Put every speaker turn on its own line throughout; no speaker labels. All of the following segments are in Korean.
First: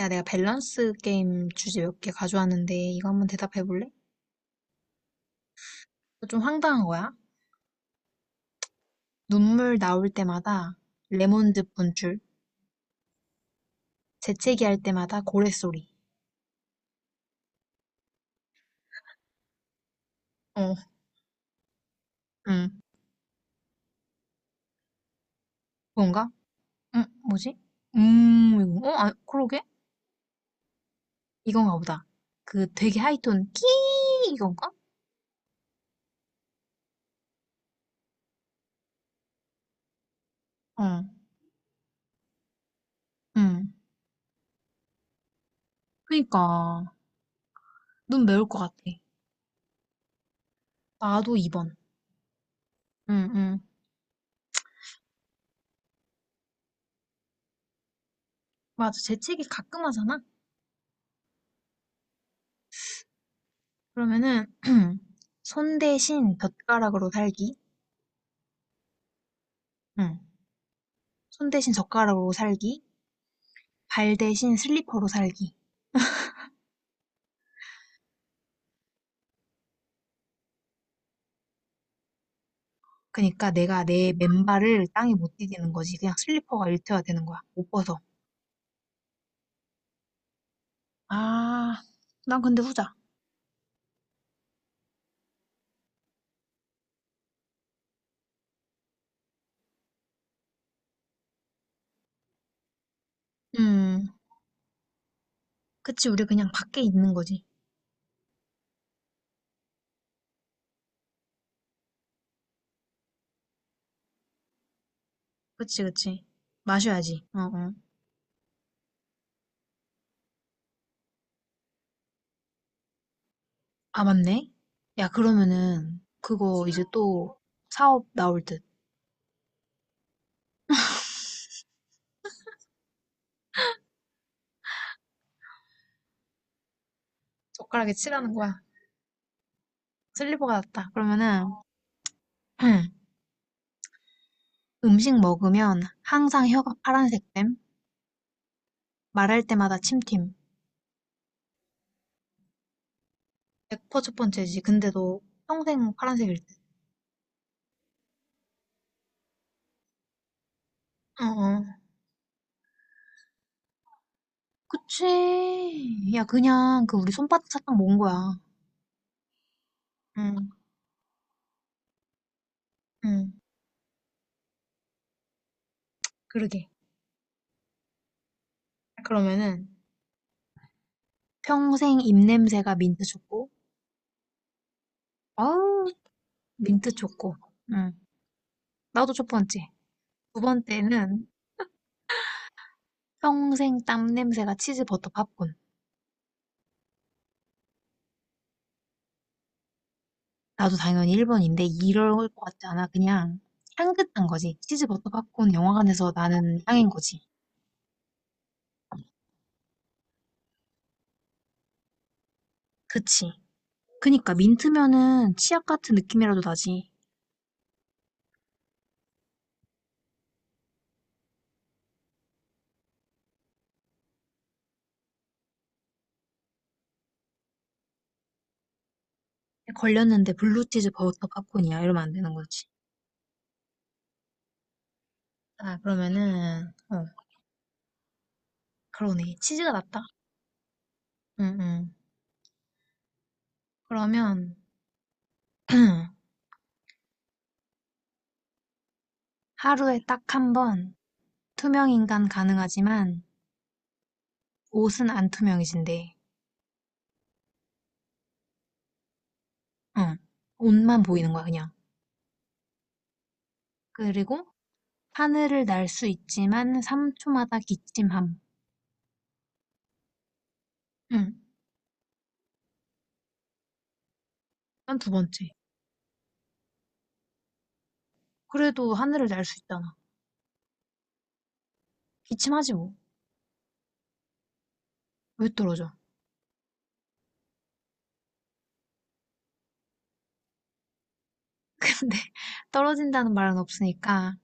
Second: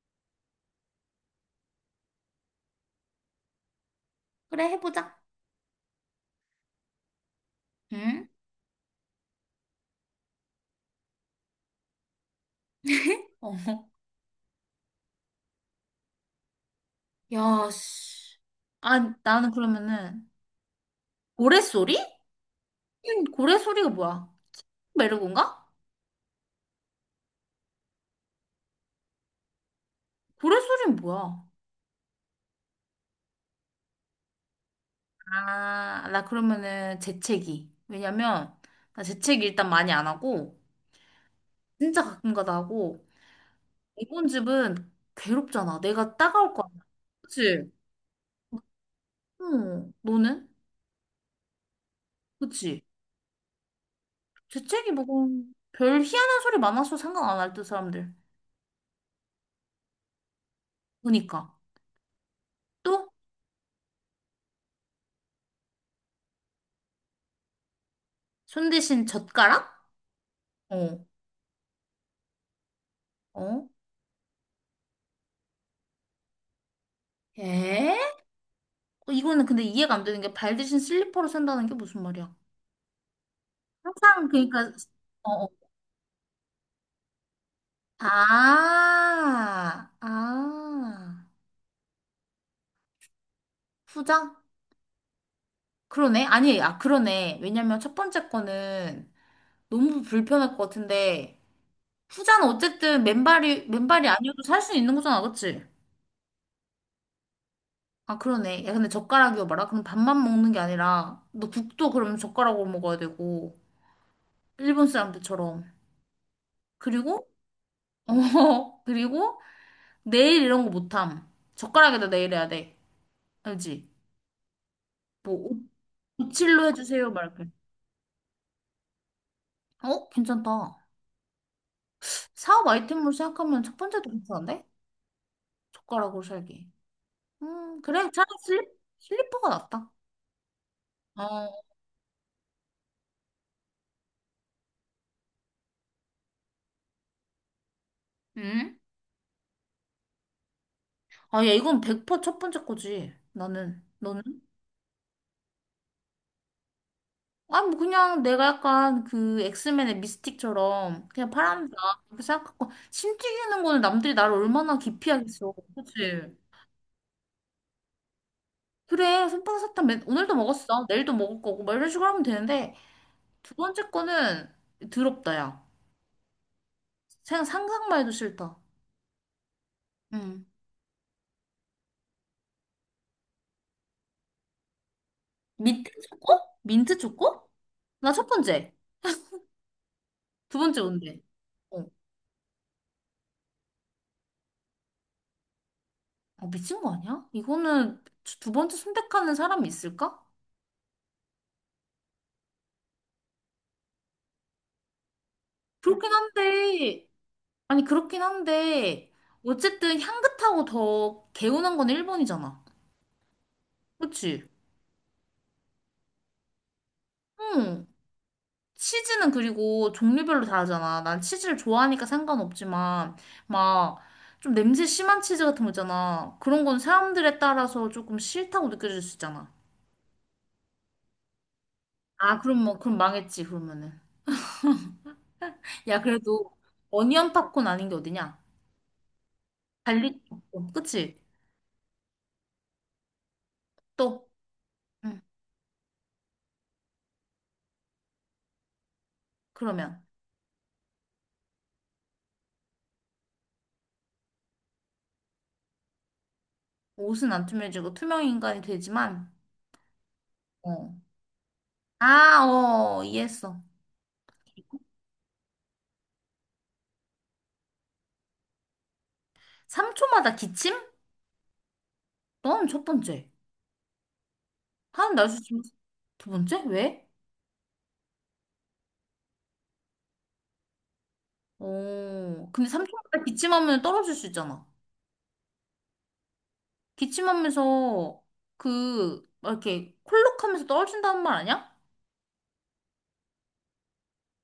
야, 내가 밸런스 게임 주제 몇 개 가져왔는데 이거 한번 대답해 볼래?
그래, 해보자.
좀 황당한 거야.
응?
눈물 나올 때마다 레몬즙 분출,
어.
재채기 할 때마다 고래 소리.
야, 씨. 아, 나는 그러면은,
어,
고래소리?
응,
응, 고래소리가 뭐야? 메르곤가?
그건가? 응, 뭐지? 그러게?
고래소리는 뭐야?
이건가 보다. 그 되게 하이톤 끼 이건가?
아, 나 그러면은 재채기. 왜냐면, 나 재채기 일단 많이 안 하고,
어,
진짜 가끔가다 하고,
응.
이번 집은 괴롭잖아. 내가 따가울 거야.
그니까
그치?
눈 매울 것 같아.
응, 너는?
나도 2번.
그치?
응, 응.
재채기 뭐, 별 희한한 소리 많아서 생각 안 할 듯, 사람들.
맞아, 재채기 가끔 하잖아?
보니까. 또?
그러면은 손 대신 젓가락으로 살기.
손 대신 젓가락?
응.
어,
손 대신 젓가락으로 살기,
어?
발 대신 슬리퍼로 살기.
에? 어, 이거는 근데 이해가 안 되는 게 발 대신 슬리퍼로 산다는 게 무슨 말이야?
그러니까 내가 내
항상 그러니까
맨발을 땅에 못
어, 어.
디디는 거지. 그냥 슬리퍼가 일체화 되는 거야. 못 벗어.
아, 아,
아, 난 근데 후자.
후자? 그러네. 아니, 아, 그러네. 왜냐면 첫 번째 거는 너무 불편할 것 같은데, 후자는 어쨌든 맨발이, 맨발이
음,
아니어도 살 수 있는 거잖아, 그치?
그치. 우리 그냥 밖에 있는 거지.
아, 그러네. 야, 근데 젓가락이어 봐라. 그럼 밥만 먹는 게 아니라, 너 국도 그러면 젓가락으로 먹어야 되고, 일본 사람들처럼.
그치, 그치. 마셔야지.
그리고
어, 어.
어, 그리고 내일 이런 거 못함. 젓가락에다 내일 해야 돼. 알지?
아, 맞네. 야,
뭐,
그러면은
칠
그거
로
이제
해주세요,
또
말게.
사업 나올 듯.
어, 괜찮다. 사업 아이템으로 생각하면 첫 번째도 괜찮은데? 젓가락으로 살기.
젓가락에
그래. 차라리
칠하는 거야.
슬리, 슬리퍼가 낫다.
슬리퍼가 낫다. 그러면은
어,
음식 먹으면 항상 혀가 파란색 됨.
응?
말할 때마다 침팀.
아, 야, 이건 100% 첫 번째 거지. 나는.
100% 첫
너는?
번째지. 근데 너 평생 파란색일 듯.
아, 뭐, 그냥 내가 약간 그 엑스맨의 미스틱처럼
어,
그냥
어.
파란다. 그렇게 생각하고, 심 튀기는 거는 남들이 나를 얼마나
그치.
기피하겠어.
야,
그치?
그냥 그 우리 손바닥 사탕 먹은 거야.
그래, 솜방사탕 맨, 오늘도
응,
먹었어. 내일도 먹을 거고. 막 이런 식으로 하면 되는데,
응.
두 번째 거는 더럽다, 야.
그러게.
생각, 상상만 해도 싫다.
그러면은,
응.
평생 입냄새가 민트 초코. 아우,
민트 초코?
민트
민트
초코.
초코?
응.
나 첫 번째.
나도 첫 번째. 두
두 번째 뭔데?
번째는
어.
평생 땀 냄새가 치즈 버터 팝콘.
아, 미친 거 아니야? 이거는 두 번째 선택하는 사람이 있을까?
나도 당연히 일 번인데 이럴 것 같지 않아. 그냥 향긋한 거지. 치즈 버터 팝콘 영화관에서
그렇긴
나는 향인
한데,
거지.
아니, 그렇긴 한데, 어쨌든 향긋하고 더 개운한 건 일 번이잖아.
그치. 그니까
그치?
민트면은 치약 같은 느낌이라도 나지.
응. 치즈는 그리고 종류별로 다르잖아. 난 치즈를 좋아하니까 상관없지만, 막, 좀 냄새 심한 치즈 같은 거 있잖아. 그런 건 사람들에 따라서 조금 싫다고 느껴질 수 있잖아.
걸렸는데 블루치즈 버터 팝콘이야. 이러면 안 되는
아, 그럼
거지.
뭐, 그럼 망했지, 그러면은.
아,
야, 그래도,
그러면은, 어,
어니언 팝콘 아닌 게 어디냐?
그러네. 치즈가 낫다.
갈릭 팝콘, 그치?
응, 응.
또,
그러면
응,
하루에
그러면.
딱 한번 투명인간 가능하지만 옷은 안 투명해진대.
옷은 안 투명해지고 투명 인간이 되지만,
응.
어.
옷만 보이는 거야, 그냥.
아, 어, 이해했어.
그리고 하늘을 날 수 있지만 3초마다 기침함.
3초마다 기침?
응.
넌 첫 번째.
난 두
하는 날씨
번째.
지면두 번째? 왜?
그래도 하늘을 날 수 있잖아.
어, 근데
기침하지 뭐.
삼촌보다 기침하면 떨어질 수 있잖아.
왜 떨어져?
기침하면서 그, 막 이렇게 콜록하면서 떨어진다는 말 아니야?
근데 떨어진다는 말은 없으니까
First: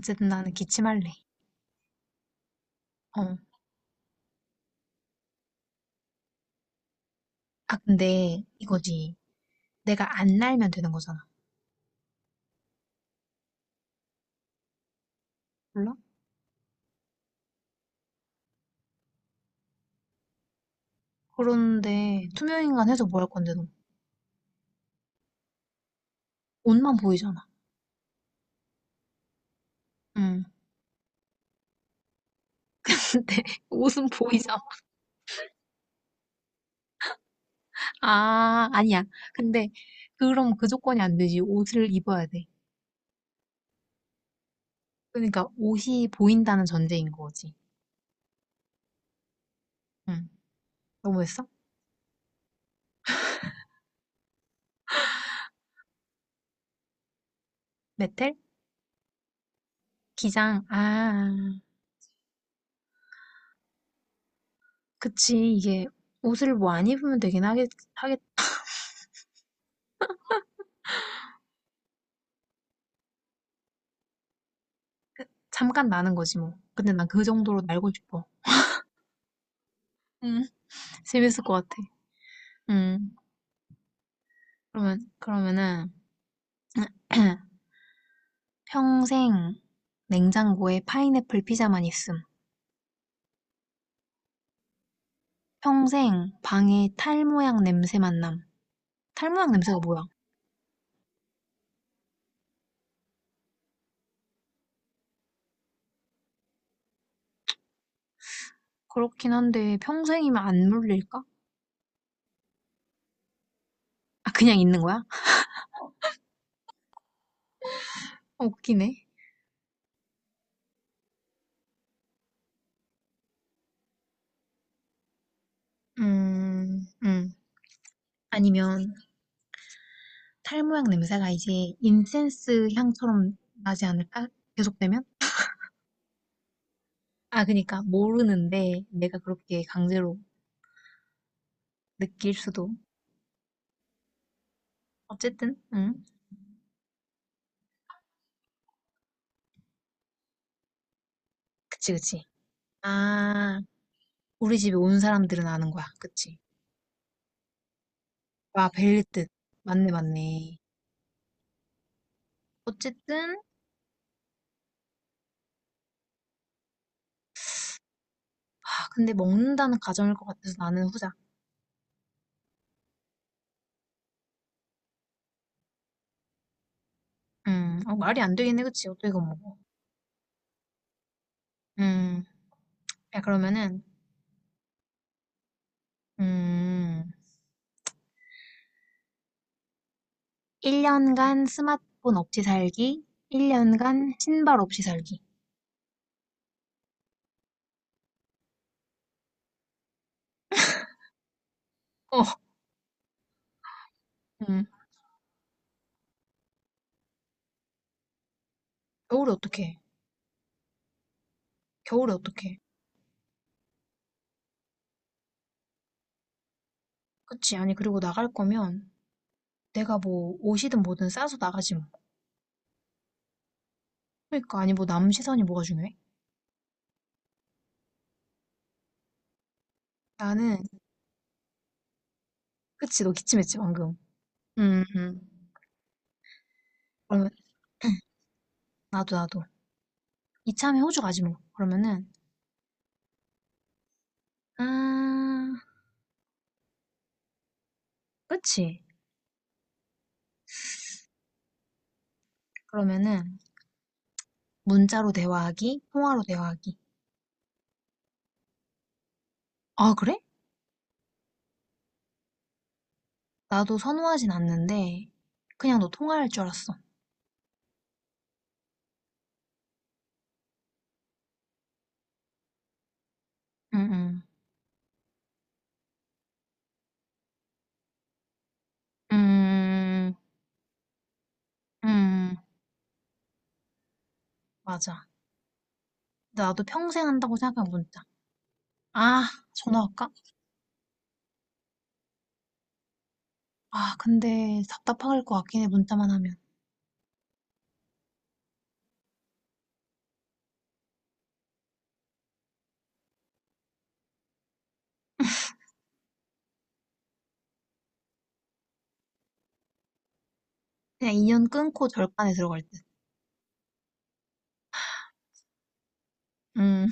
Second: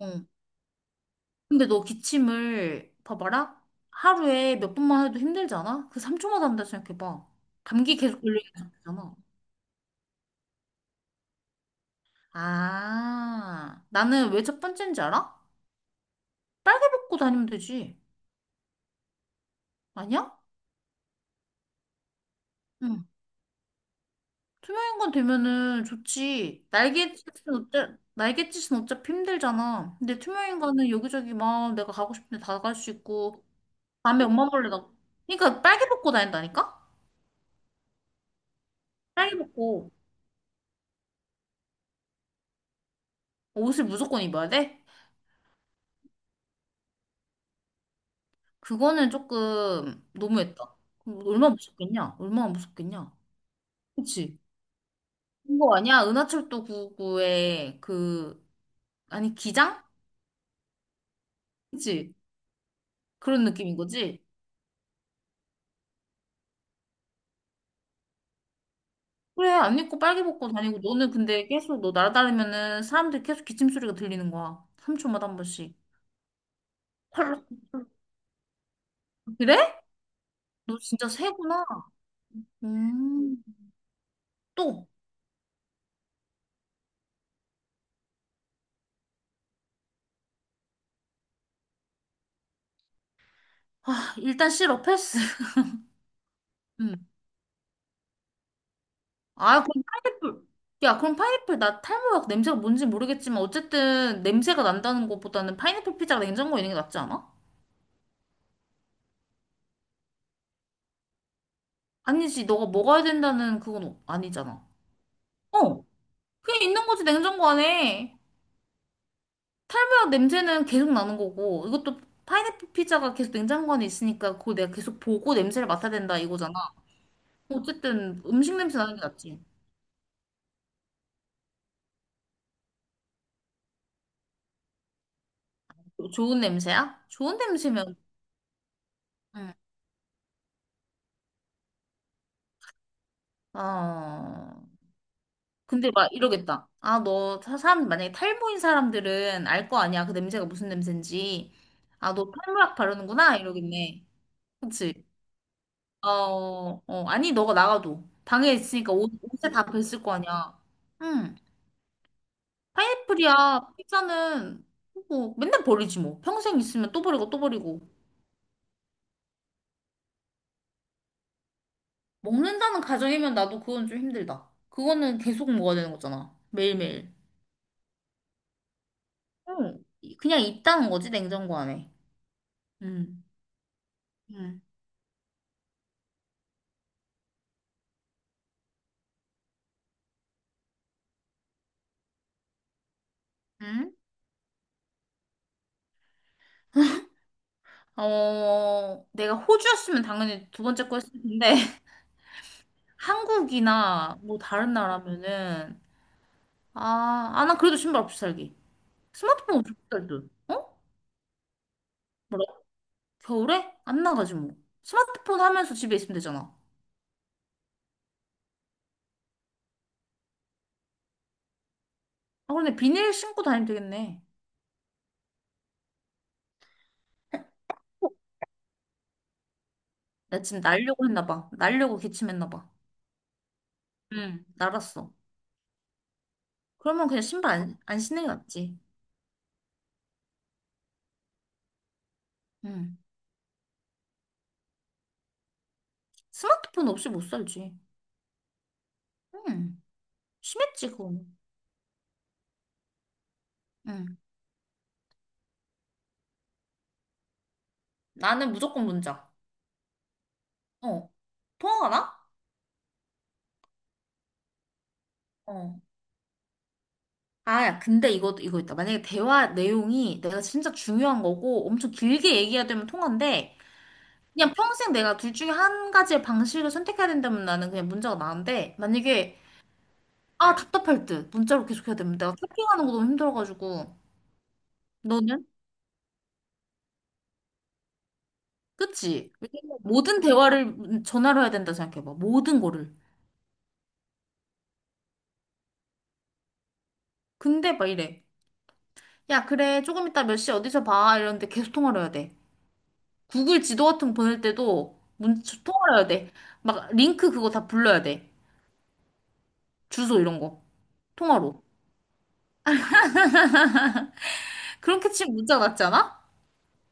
응.
나는 기침할래.
근데 너 기침을,
어.
봐봐라. 하루에 몇 번만 해도 힘들잖아? 그 3초마다 한다 생각해봐.
아
감기 계속
근데
걸리는
이거지.
상태잖아.
내가 안 날면 되는 거잖아.
아, 나는 왜 첫 번째인지 알아?
몰라?
빨개 벗고 다니면 되지. 아니야?
그런데 투명인간
응.
해서 뭐 할 건데 너?
투명인간 되면은 좋지.
옷만 보이잖아.
날갯짓은 어째, 날갯짓은 어차피 힘들잖아. 근데
응.
투명인간은 여기저기 막 내가 가고 싶은데 다 갈 수
근데
있고,
옷은
밤에 엄마
보이잖아.
몰래 나, 그러니까 빨개 벗고 다닌다니까?
아, 아니야.
빨개
근데
벗고
그럼 그 조건이 안 되지. 옷을 입어야 돼.
옷을 무조건 입어야 돼?
그러니까 옷이 보인다는 전제인 거지.
그거는 조금
응.
너무했다. 그럼
너무했어?
얼마나 무섭겠냐? 얼마나 무섭겠냐? 그치? 그거 아니야? 은하철도 구9 9의
메텔?
그, 아니, 기장?
기장. 아,
그치? 그런 느낌인 거지?
그치. 이게 옷을 뭐 안 입으면 되긴 하겠,
그래, 안 입고 빨개 벗고 다니고, 너는 근데 계속 너 날아다니면은 사람들이 계속 기침 소리가 들리는 거야. 3초마다 한 번씩.
잠깐 나는 거지 뭐. 근데 난 그
펄럭,
정도로
펄럭.
날고 싶어.
그래?
음,
너 진짜
재밌을 것
새구나.
같아. 음,
음, 또.
그러면은, 평생 냉장고에 파인애플 피자만 있음.
아, 일단 싫어, 패스.
평생 방에
음.
탈 모양 냄새만 남. 탈 모양
아,
냄새가
그럼
뭐야?
파인애플. 야, 그럼 파인애플 나 탈모약 냄새가 뭔지 모르겠지만, 어쨌든 냄새가 난다는 것보다는 파인애플 피자가 냉장고에 있는 게 낫지 않아?
그렇긴 한데, 평생이면 안 물릴까?
아니지, 너가 먹어야 된다는 그건
아, 그냥
아니잖아.
있는 거야?
어, 그냥 있는 거지, 냉장고 안에.
웃기네.
탈모약 냄새는 계속 나는 거고, 이것도 파인애플 피자가 계속 냉장고 안에 있으니까 그걸 내가 계속 보고 냄새를 맡아야 된다 이거잖아.
음, 음.
어쨌든 음식 냄새
아니면
나는 게 낫지.
탈 모양 냄새가 이제 인센스 향처럼 나지 않을까? 계속되면?
좋은 냄새야? 좋은 냄새면,
모르는데, 내가
응.
그렇게 강제로 느낄 수도.
어,
어쨌든,
근데
응?
막 이러겠다. 아, 너, 사람, 만약에 탈모인 사람들은 알 거 아니야. 그 냄새가 무슨 냄새인지.
그치,
아,
그치.
너 탈모약 바르는구나?
아,
이러겠네.
우리 집에
그치?
온 사람들은 아는 거야.
어,
그치.
어, 아니, 너가 나가도. 방에
와,
있으니까
벨리뜻.
옷에 다
맞네,
뱄을 거
맞네.
아니야. 응.
어쨌든,
파인애플이야. 피자는 뭐 맨날 버리지 뭐. 평생 있으면 또 버리고 또 버리고.
아, 근데 먹는다는 가정일 것 같아서 나는 후자.
먹는다는 가정이면 나도 그건 좀 힘들다. 그거는 계속 먹어야 되는 거잖아. 매일매일.
어, 말이 안 되겠네, 그치? 어떻게 이거 먹어?
응. 그냥 있다는 거지, 냉장고 안에.
음, 야,
응.
그러면은,
응.
음, 1년간 스마트폰 없이 살기,
응?
1년간 신발 없이 살기.
어, 내가 호주였으면 당연히 두 번째 거 했을 텐데,
어,
한국이나 뭐
음,
다른 나라면은, 아, 아, 나 그래도 신발 없이 살기.
겨울에
스마트폰 없이
어떡해?
살기. 어?
겨울에
뭐라?
어떡해?
겨울에? 안 나가지 뭐. 스마트폰 하면서 집에 있으면 되잖아.
그치. 아니, 그리고 나갈 거면 내가 뭐 옷이든 뭐든 싸서 나가지 뭐.
아, 근데 비닐 신고 다니면 되겠네.
그러니까, 아니, 뭐 남 시선이 뭐가 중요해?
나
나는,
지금 날려고 했나 봐. 날려고 기침했나 봐.
그치, 너 기침했지, 방금.
응,
음,
날았어.
음.
그러면 그냥
그러면,
신발 안 신는 게 낫지.
나도, 나도. 이참에 호주 가지 뭐. 그러면은,
응.
아,
스마트폰 없이 못 살지.
그치.
응. 심했지, 그거는.
그러면은,
응.
문자로 대화하기, 통화로 대화하기.
나는 무조건 문자.
아, 그래?
어. 통화가 나?
나도 선호하진 않는데, 그냥
어.
너 통화할 줄 알았어.
아, 야, 근데 이거 있다. 만약에 대화 내용이 내가 진짜 중요한 거고 엄청 길게 얘기해야 되면 통화인데
음, 음.
그냥 평생 내가 둘 중에 한 가지의 방식을 선택해야 된다면 나는 그냥 문자가 나은데 만약에
음,
아, 답답할 듯. 문자로 계속 해야 되는데. 내가
음.
채팅하는 거 너무 힘들어가지고.
맞아.
너는?
근데 나도 평생 한다고 생각한 문자. 아,
그치? 왜냐면
전화할까?
모든 대화를 전화로 해야 된다 생각해봐. 모든 거를.
아, 근데 답답할 것 같긴 해, 문자만 하면.
근데 막 이래. 야, 그래. 조금 이따 몇 시에 어디서 봐. 이러는데 계속 통화를 해야 돼. 구글 지도 같은 거 보낼 때도 통화를 해야 돼. 막 링크 그거 다 불러야 돼. 주소 이런 거.
그냥 인연
통화로.
끊고 절간에 들어갈 듯.
그렇게 치면 문자가 낫지 않아?
음,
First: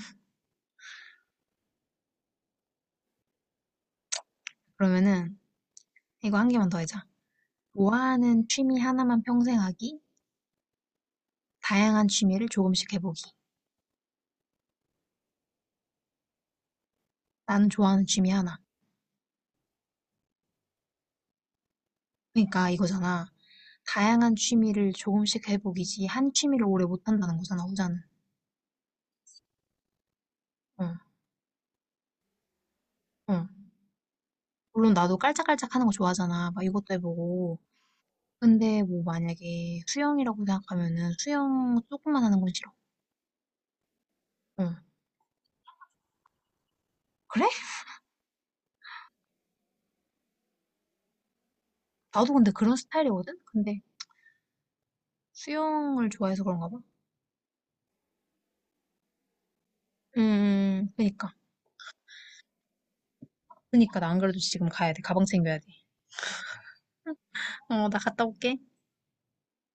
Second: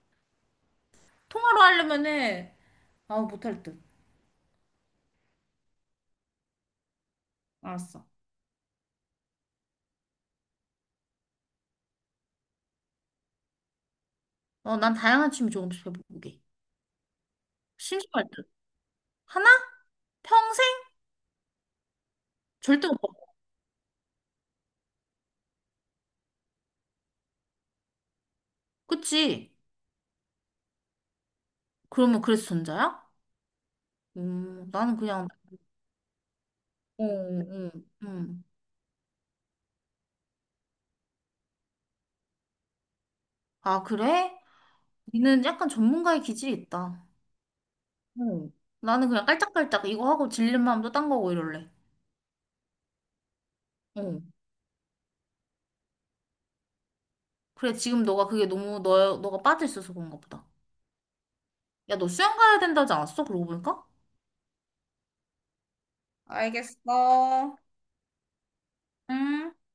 통화로 하려면은, 아, 못할 듯.
그러면은 이거 한 개만 더 해자.
알았어.
좋아하는 취미 하나만 평생 하기, 다양한 취미를 조금씩 해보기.
어, 난 다양한 취미 조금씩 해보게.
나는 좋아하는
심심할
취미
듯.
하나.
하나? 평생?
그러니까
절대 못.
이거잖아. 다양한 취미를 조금씩 해보기지 한 취미를 오래 못 한다는 거잖아, 후자는.
그치?
응,
그러면 그래서 전자야?
응. 물론
나는
나도
그냥,
깔짝깔짝 하는 거 좋아하잖아. 막 이것도
어,
해보고.
어, 음.
근데 뭐 만약에 수영이라고 생각하면은 수영 조금만 하는 건 싫어.
아, 그래?
응.
니는 약간 전문가의 기질이 있다. 어. 나는 그냥 깔짝깔짝 이거 하고 질린 마음도 딴 거고 이럴래.
나도 근데 그런 스타일이거든? 근데
어.
수영을 좋아해서 그런가 봐.
그래, 지금 너가 그게 너무, 너, 너가 빠져있어서 그런가 보다.
그니까.
야, 너 수영 가야 된다지 않았어? 그러고 보니까?
그니까 나 안 그래도 지금 가야 돼. 가방 챙겨야 돼.
알겠어.
어, 나 갔다 올게.
응.